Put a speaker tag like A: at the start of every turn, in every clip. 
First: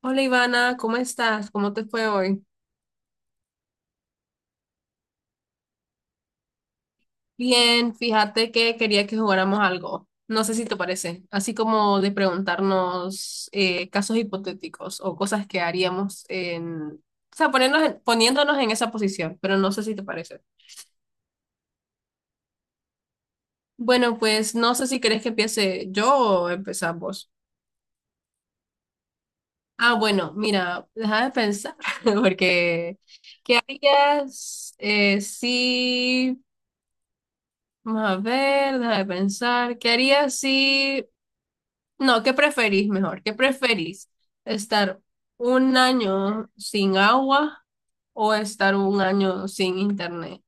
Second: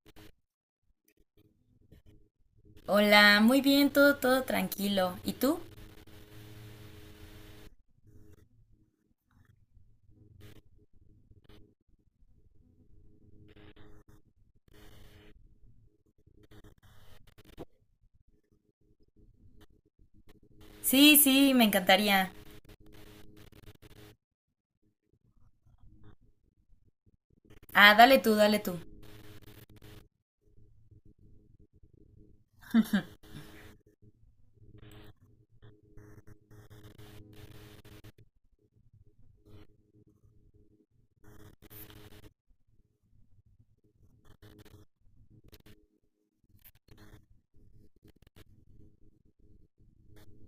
A: Hola Ivana, ¿cómo estás? ¿Cómo te fue hoy?
B: Hola, muy bien, todo tranquilo. ¿Y tú?
A: Bien, fíjate que quería que jugáramos algo. No sé si te parece, así como de preguntarnos casos hipotéticos o cosas que haríamos en, o sea, poniéndonos en esa posición, pero no sé si te parece.
B: Sí, me encantaría.
A: Bueno, pues no sé si querés que empiece yo o empezamos vos.
B: Ah, dale tú.
A: Ah, bueno, mira, déjame pensar, porque ¿qué harías si... Vamos a ver, déjame pensar. ¿Qué harías si No, ¿qué preferís mejor? ¿Qué preferís? ¿Estar un año sin agua o estar un año sin internet?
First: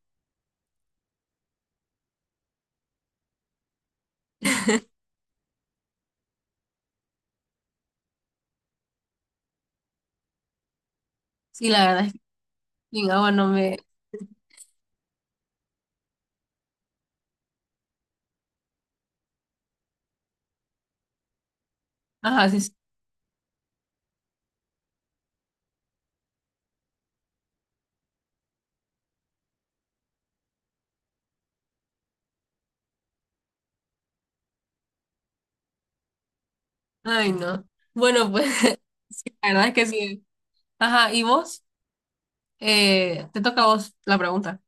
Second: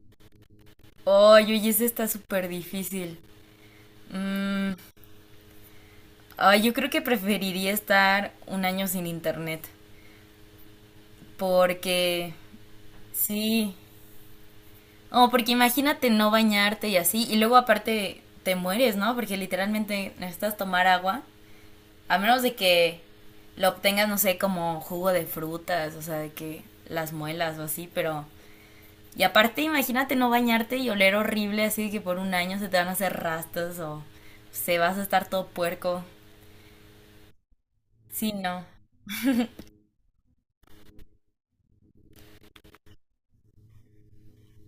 B: Oye, ese está súper difícil. Mm, ay, yo creo que preferiría estar un año sin internet.
A: Sí, la verdad es que
B: Porque,
A: sin agua no
B: sí.
A: me...
B: Oh, porque imagínate no bañarte y así. Y luego aparte te mueres, ¿no? Porque literalmente necesitas tomar agua. A menos
A: Ajá,
B: de
A: sí, sí.
B: que lo obtengas, no sé, como jugo de frutas, o sea, de que las muelas o así, pero y aparte, imagínate no bañarte y oler horrible, así que por un año se te van a hacer rastas o se vas a estar todo puerco.
A: Ay, no. Bueno,
B: Sí,
A: pues
B: no.
A: sí, la verdad es que sí. Ajá, ¿y vos? Te toca a vos la pregunta.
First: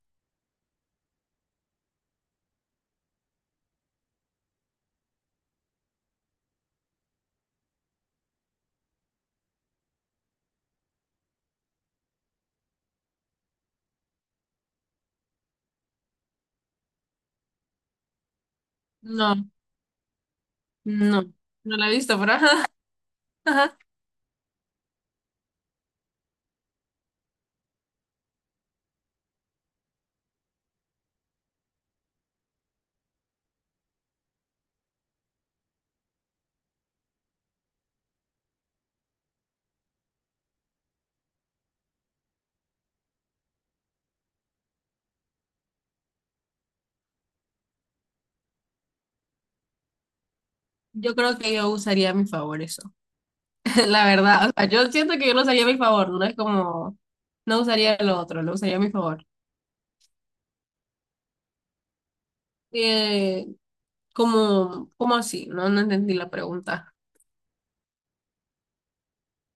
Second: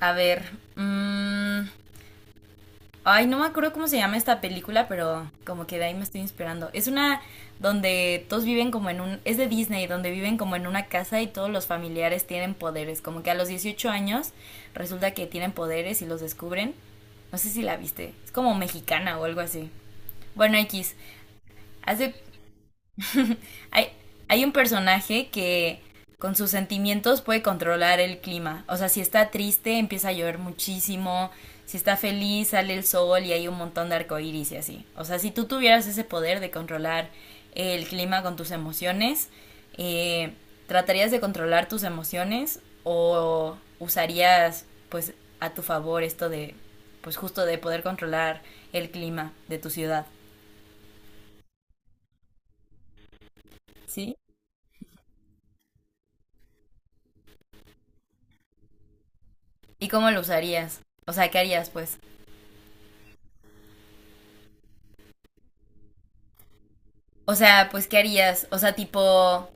B: A ver. mm, Ay, no me acuerdo cómo se llama esta película, pero como que de ahí me estoy inspirando. Es una donde todos viven como en un... Es de Disney, donde viven como en una casa y todos los familiares tienen poderes. Como que a los 18 años resulta que tienen poderes y los descubren. No sé si la viste. Es como mexicana o algo
A: No,
B: así. Bueno, X.
A: no, no la he
B: Hace
A: visto, pero ajá, ajá.
B: Hay, hay un personaje que con sus sentimientos puede controlar el clima. O sea, si está triste, empieza a llover muchísimo. Si está feliz, sale el sol y hay un montón de arcoíris y así. O sea, si tú tuvieras ese poder de controlar el clima con tus emociones, eh, ¿tratarías de controlar tus emociones o usarías, pues, a tu favor esto de, pues, justo de poder controlar el clima de tu ciudad?
A: Yo creo que yo usaría a mi favor eso. La
B: ¿Sí?
A: verdad, o sea, yo siento que yo lo usaría a mi favor, no es como... No usaría lo otro, lo usaría a mi favor.
B: ¿Y cómo lo usarías? O sea, ¿qué harías, pues?
A: Eh, ¿Cómo, cómo así? No, no entendí la pregunta.
B: O sea, pues, ¿qué harías? O sea, tipo,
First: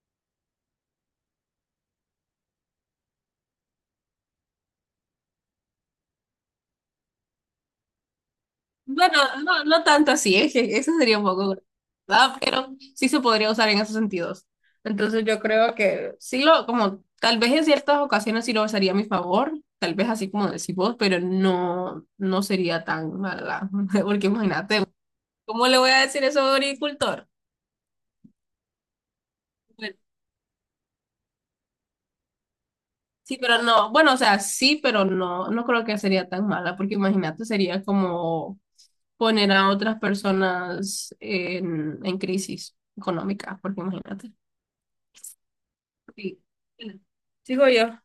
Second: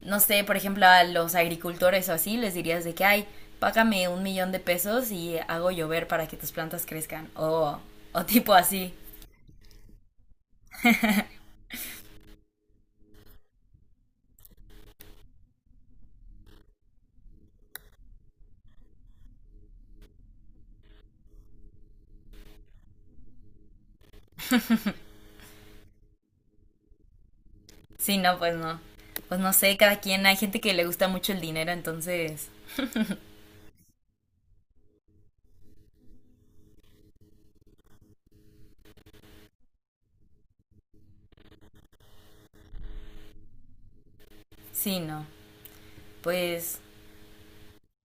B: no sé, por ejemplo, a los agricultores o así, les dirías de que, ay, págame 1.000.000 de pesos y hago llover para que tus plantas crezcan. O tipo así.
A: Bueno, no, no tanto así, es que eso sería un poco grave, ¿verdad? Pero sí se podría usar en esos sentidos. Entonces yo creo que sí lo, como tal vez en ciertas ocasiones sí lo usaría a mi favor, tal vez así como decís vos, pero no, no sería tan mala, porque imagínate, ¿cómo le voy a decir eso a un agricultor?
B: Sí, no, pues no. Pues no sé,
A: Bueno,
B: cada quien, hay gente que le gusta mucho el dinero, entonces,
A: sí, pero no, bueno, o sea, sí, pero no, no creo que sería tan mala, porque imagínate, sería como poner a otras personas en crisis económica, porque imagínate.
B: sí, no.
A: Sí.
B: Pues,
A: Sigo yo.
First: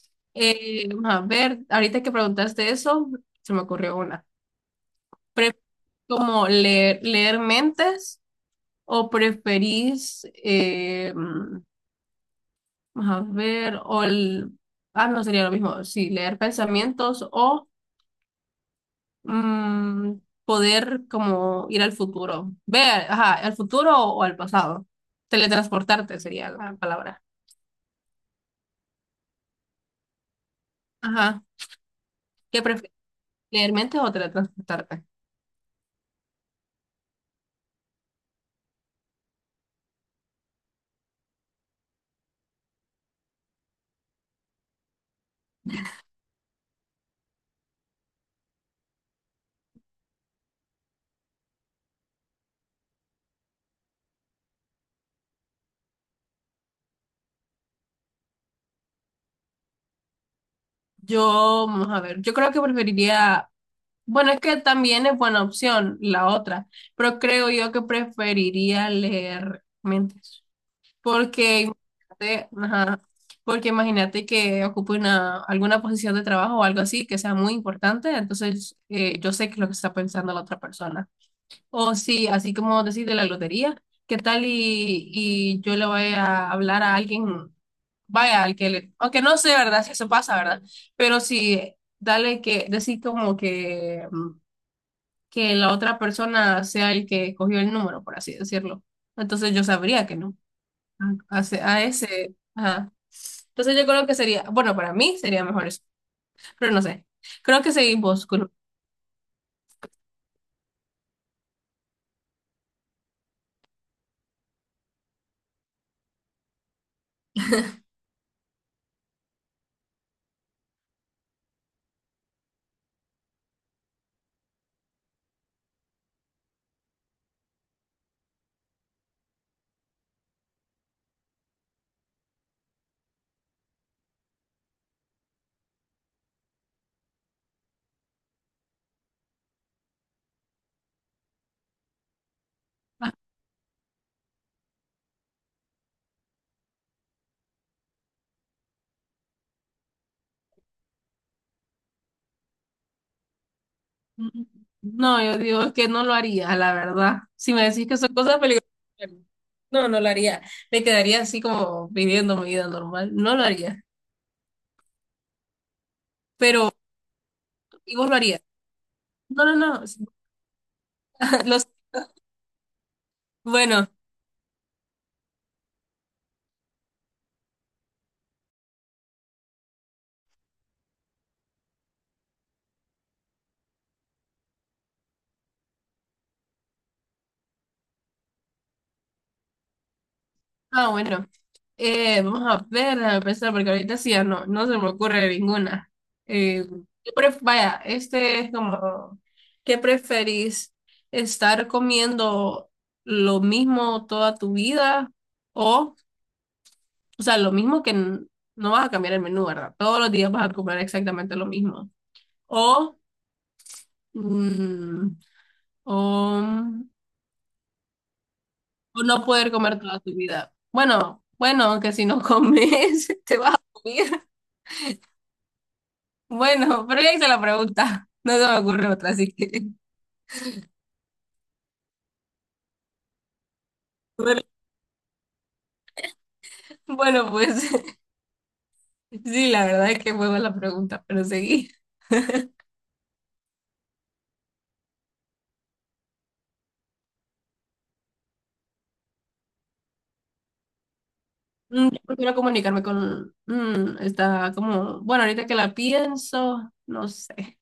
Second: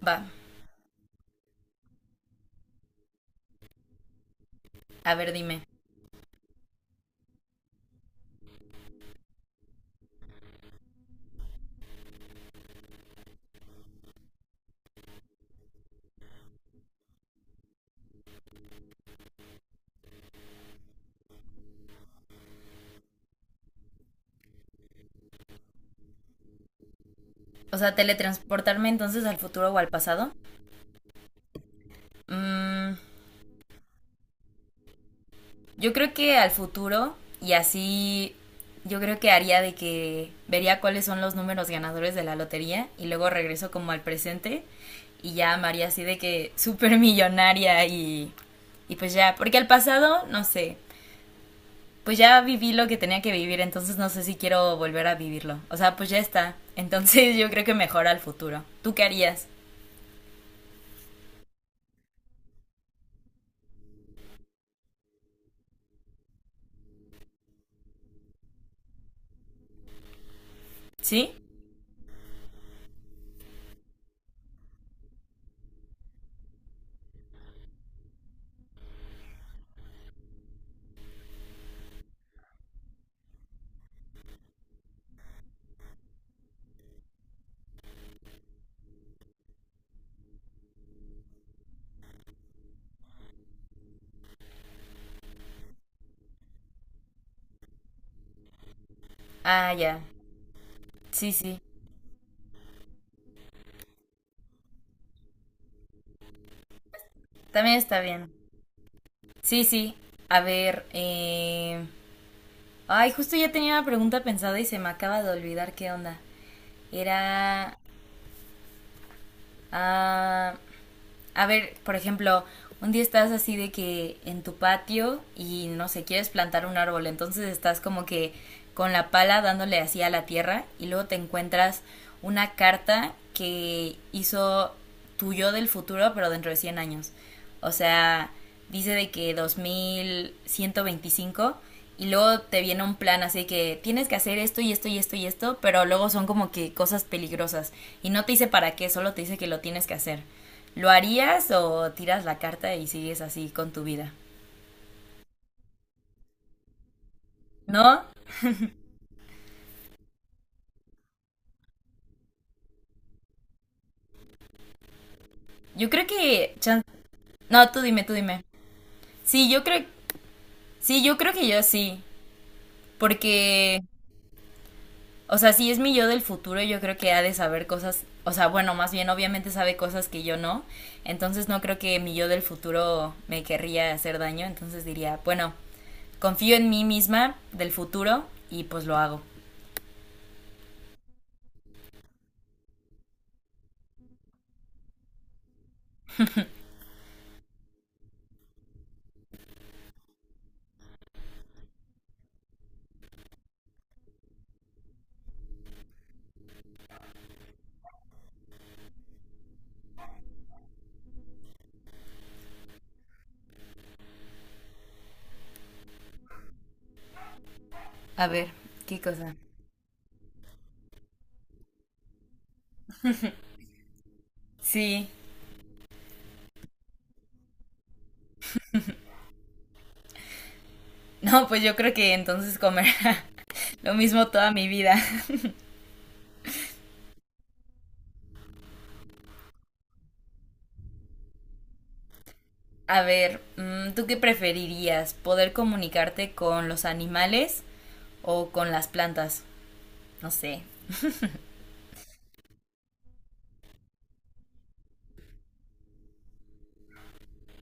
B: va,
A: Vamos a ver, ahorita que preguntaste eso, se me ocurrió una.
B: a ver,
A: Pre-
B: dime.
A: ¿Como leer mentes o preferís, vamos a ver, o el- ah, no sería lo mismo, sí, leer pensamientos o mm, poder como ir al futuro. Ver, ajá, al futuro o al pasado. Teletransportarte sería la palabra.
B: O sea, teletransportarme entonces al futuro o al pasado.
A: Ajá. ¿Qué prefieres?
B: Mm,
A: ¿Leer mentes o teletransportarte?
B: Yo creo que al futuro, y así yo creo que haría de que vería cuáles son los números ganadores de la lotería y luego regreso como al presente y ya me haría así de que súper millonaria y pues ya, porque al pasado, no sé, pues ya viví lo que tenía que vivir, entonces no sé si quiero volver a vivirlo. O sea, pues ya está. Entonces yo creo que mejor al futuro. ¿Tú qué harías?
A: Yo, vamos a ver, yo creo que preferiría, bueno, es que también es buena opción la otra, pero creo yo que preferiría leer mentes.
B: ¿Sí?
A: Porque imagínate, ajá, porque imagínate que ocupe una, alguna posición de trabajo o algo así que sea muy importante, entonces yo sé que es lo que está pensando la otra persona. O sí, así como decir de la lotería, ¿qué tal y yo le voy a hablar a alguien, vaya, al que le, aunque no sé, ¿verdad? Si eso pasa, ¿verdad? Pero sí, dale que, decir como que, que la otra persona sea el que cogió el número, por así decirlo. Entonces yo
B: Ah, ya.
A: sabría que no. Ah,
B: Sí, sí.
A: A ese, ajá. Entonces yo creo que sería, bueno, para mí sería mejor eso, pero no sé. Creo que
B: También está
A: seguimos
B: bien.
A: con...
B: Sí, sí. A ver, Ay, justo ya tenía una pregunta pensada y se me acaba de olvidar qué onda. Era... ah, a ver, por ejemplo, un día estás así de que en tu patio y no sé, quieres plantar un árbol, entonces estás como que con la pala dándole así a la tierra y luego te encuentras una carta que hizo tu yo del futuro, pero dentro de 100 años. O sea, dice de que 2125 y luego te viene un plan así que tienes que hacer esto y esto y esto y esto, pero luego son como que cosas peligrosas y no te dice para qué, solo te dice que lo tienes que hacer. ¿Lo harías o tiras la carta y sigues así con tu vida?
A: No, yo digo que no lo haría, la verdad. Si me decís que
B: ¿No?
A: son cosas peligrosas, no, no lo haría. Me quedaría así como viviendo mi vida normal. No lo haría.
B: Yo creo que
A: Pero,
B: chan- no, tú
A: ¿y
B: dime,
A: vos
B: tú
A: lo harías?
B: dime.
A: No,
B: Sí,
A: no,
B: yo creo
A: no.
B: sí, yo creo que yo
A: Los,
B: sí, porque
A: bueno,
B: o sea, si es mi yo del futuro, yo creo que ha de saber cosas, o sea, bueno, más bien obviamente sabe cosas que yo no, entonces no creo que mi yo del futuro me querría hacer daño, entonces diría, bueno, confío en mí misma del futuro y pues lo hago.
A: ah, bueno. Vamos a ver, a pensar, porque ahorita sí, ya no, no se me ocurre ninguna. Eh, vaya, este es como, ¿qué preferís? ¿Estar comiendo lo mismo toda tu vida? O, o sea, lo mismo no vas a cambiar el menú, ¿verdad? Todos los días vas a comer exactamente lo mismo. O, mm, o,
B: A ver, ¿qué
A: o no
B: cosa?
A: poder comer toda tu vida. Bueno, bueno, aunque si no comes, te vas a morir.
B: Sí,
A: Bueno, pero ya hice la pregunta. No se me ocurre otra, así que.
B: no, pues yo creo que entonces comer lo mismo
A: Bueno,
B: toda mi vida.
A: bueno, pues sí, la verdad es que fue la pregunta, pero seguí.
B: A ver, ¿tú qué preferirías? ¿Poder comunicarte con los animales o con las plantas? No sé.
A: Mm, yo prefiero comunicarme con, está como. Bueno, ahorita que la pienso, no sé.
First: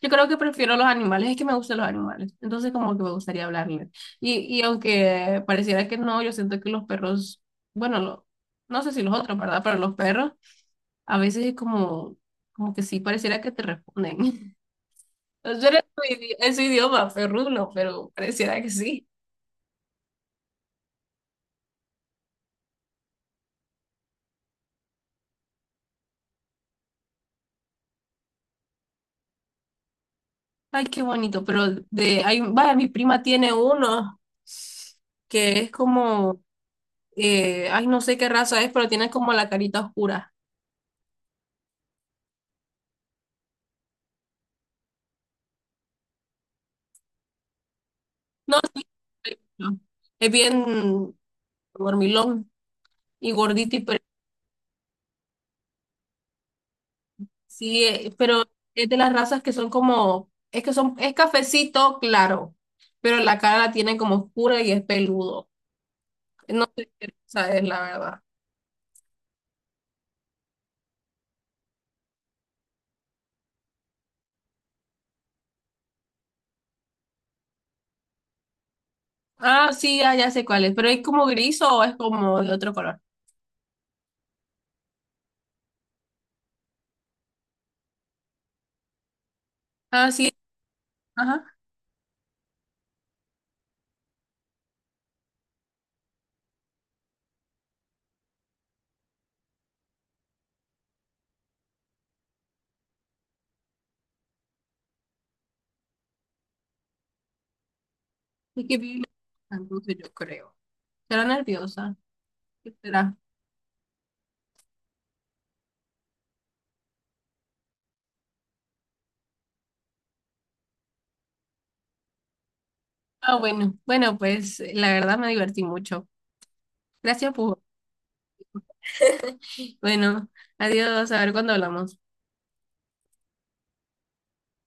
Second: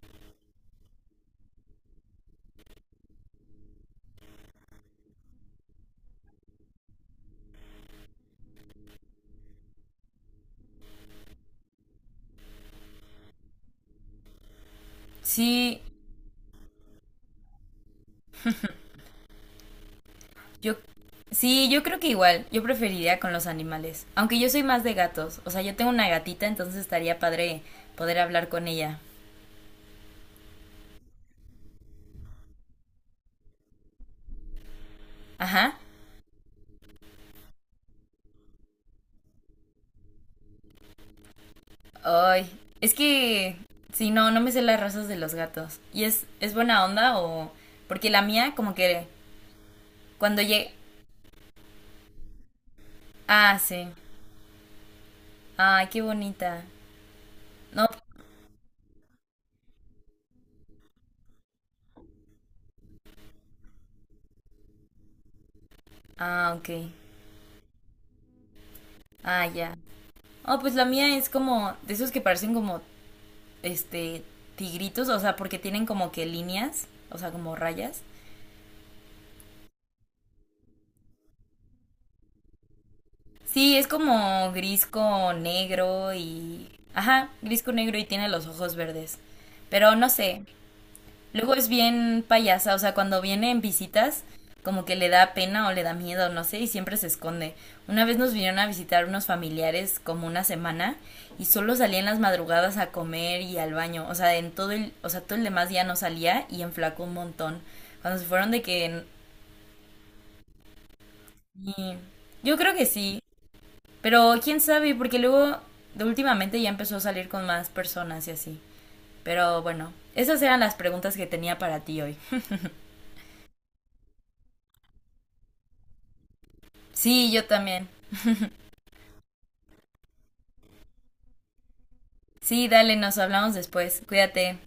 A: Yo creo que prefiero los animales, es que me gustan los animales. Entonces, como que me gustaría hablarles. Y aunque pareciera que no, yo siento que los perros. Bueno, lo- no sé si los otros, ¿verdad? Pero los perros, a veces es como. Como que sí, pareciera que te responden. No
B: Sí,
A: era su, es su idioma, perruno, pero pareciera que sí.
B: Yo, sí, yo creo que igual, yo preferiría con los animales, aunque yo soy más de gatos, o sea, yo tengo una gatita, entonces estaría padre poder hablar con ella.
A: Ay, qué bonito, pero de, hay, vaya, mi prima tiene uno que es
B: Ajá.
A: como, ay, no sé qué raza es, pero tiene como la carita oscura.
B: Ay, es que, sí, no, no me sé las razas de los gatos. ¿Y es buena onda o...? Porque la mía,
A: No,
B: como
A: sí,
B: que
A: no, es
B: cuando llegue...
A: bien dormilón y
B: Ah,
A: gordito, y
B: sí.
A: pero
B: Ay, qué bonita.
A: sí,
B: No.
A: pero es de las razas que son como, es que son, es cafecito claro, pero la cara la tiene como oscura y es peludo.
B: Ah,
A: No
B: ok.
A: sé qué raza es, la verdad.
B: Ah, ya. Oh, pues la mía es como de esos que parecen como, este, tigritos, o sea, porque tienen como que líneas, o sea, como rayas.
A: Ah, sí, ah, ya sé cuál es, pero ¿es como gris o es como de otro color?
B: Sí, es como gris con negro y... Ajá, gris con negro y tiene los ojos verdes. Pero no
A: Ah, sí,
B: sé, luego
A: ajá,
B: es bien payasa, o sea, cuando viene en visitas, como que le da pena o le da miedo, no sé, y siempre se esconde. Una vez nos vinieron a visitar unos familiares como una semana y solo salía en las madrugadas a comer y al baño, o sea, en todo el, o sea, todo el demás día no salía y enflacó un montón. Cuando se fueron de
A: es que vi
B: que...
A: la yo creo. Será
B: y-
A: nerviosa,
B: Yo creo
A: ¿qué
B: que
A: será?
B: sí, pero quién sabe, porque luego de últimamente ya empezó a salir con más personas y así. Pero bueno, esas eran las preguntas que tenía para ti hoy.
A: Ah, bueno, bueno, pues la verdad me divertí mucho.
B: Sí,
A: Gracias,
B: yo
A: Pujo.
B: también.
A: Bueno, adiós, a ver cuándo hablamos.
B: Sí, dale, nos hablamos después. Cuídate.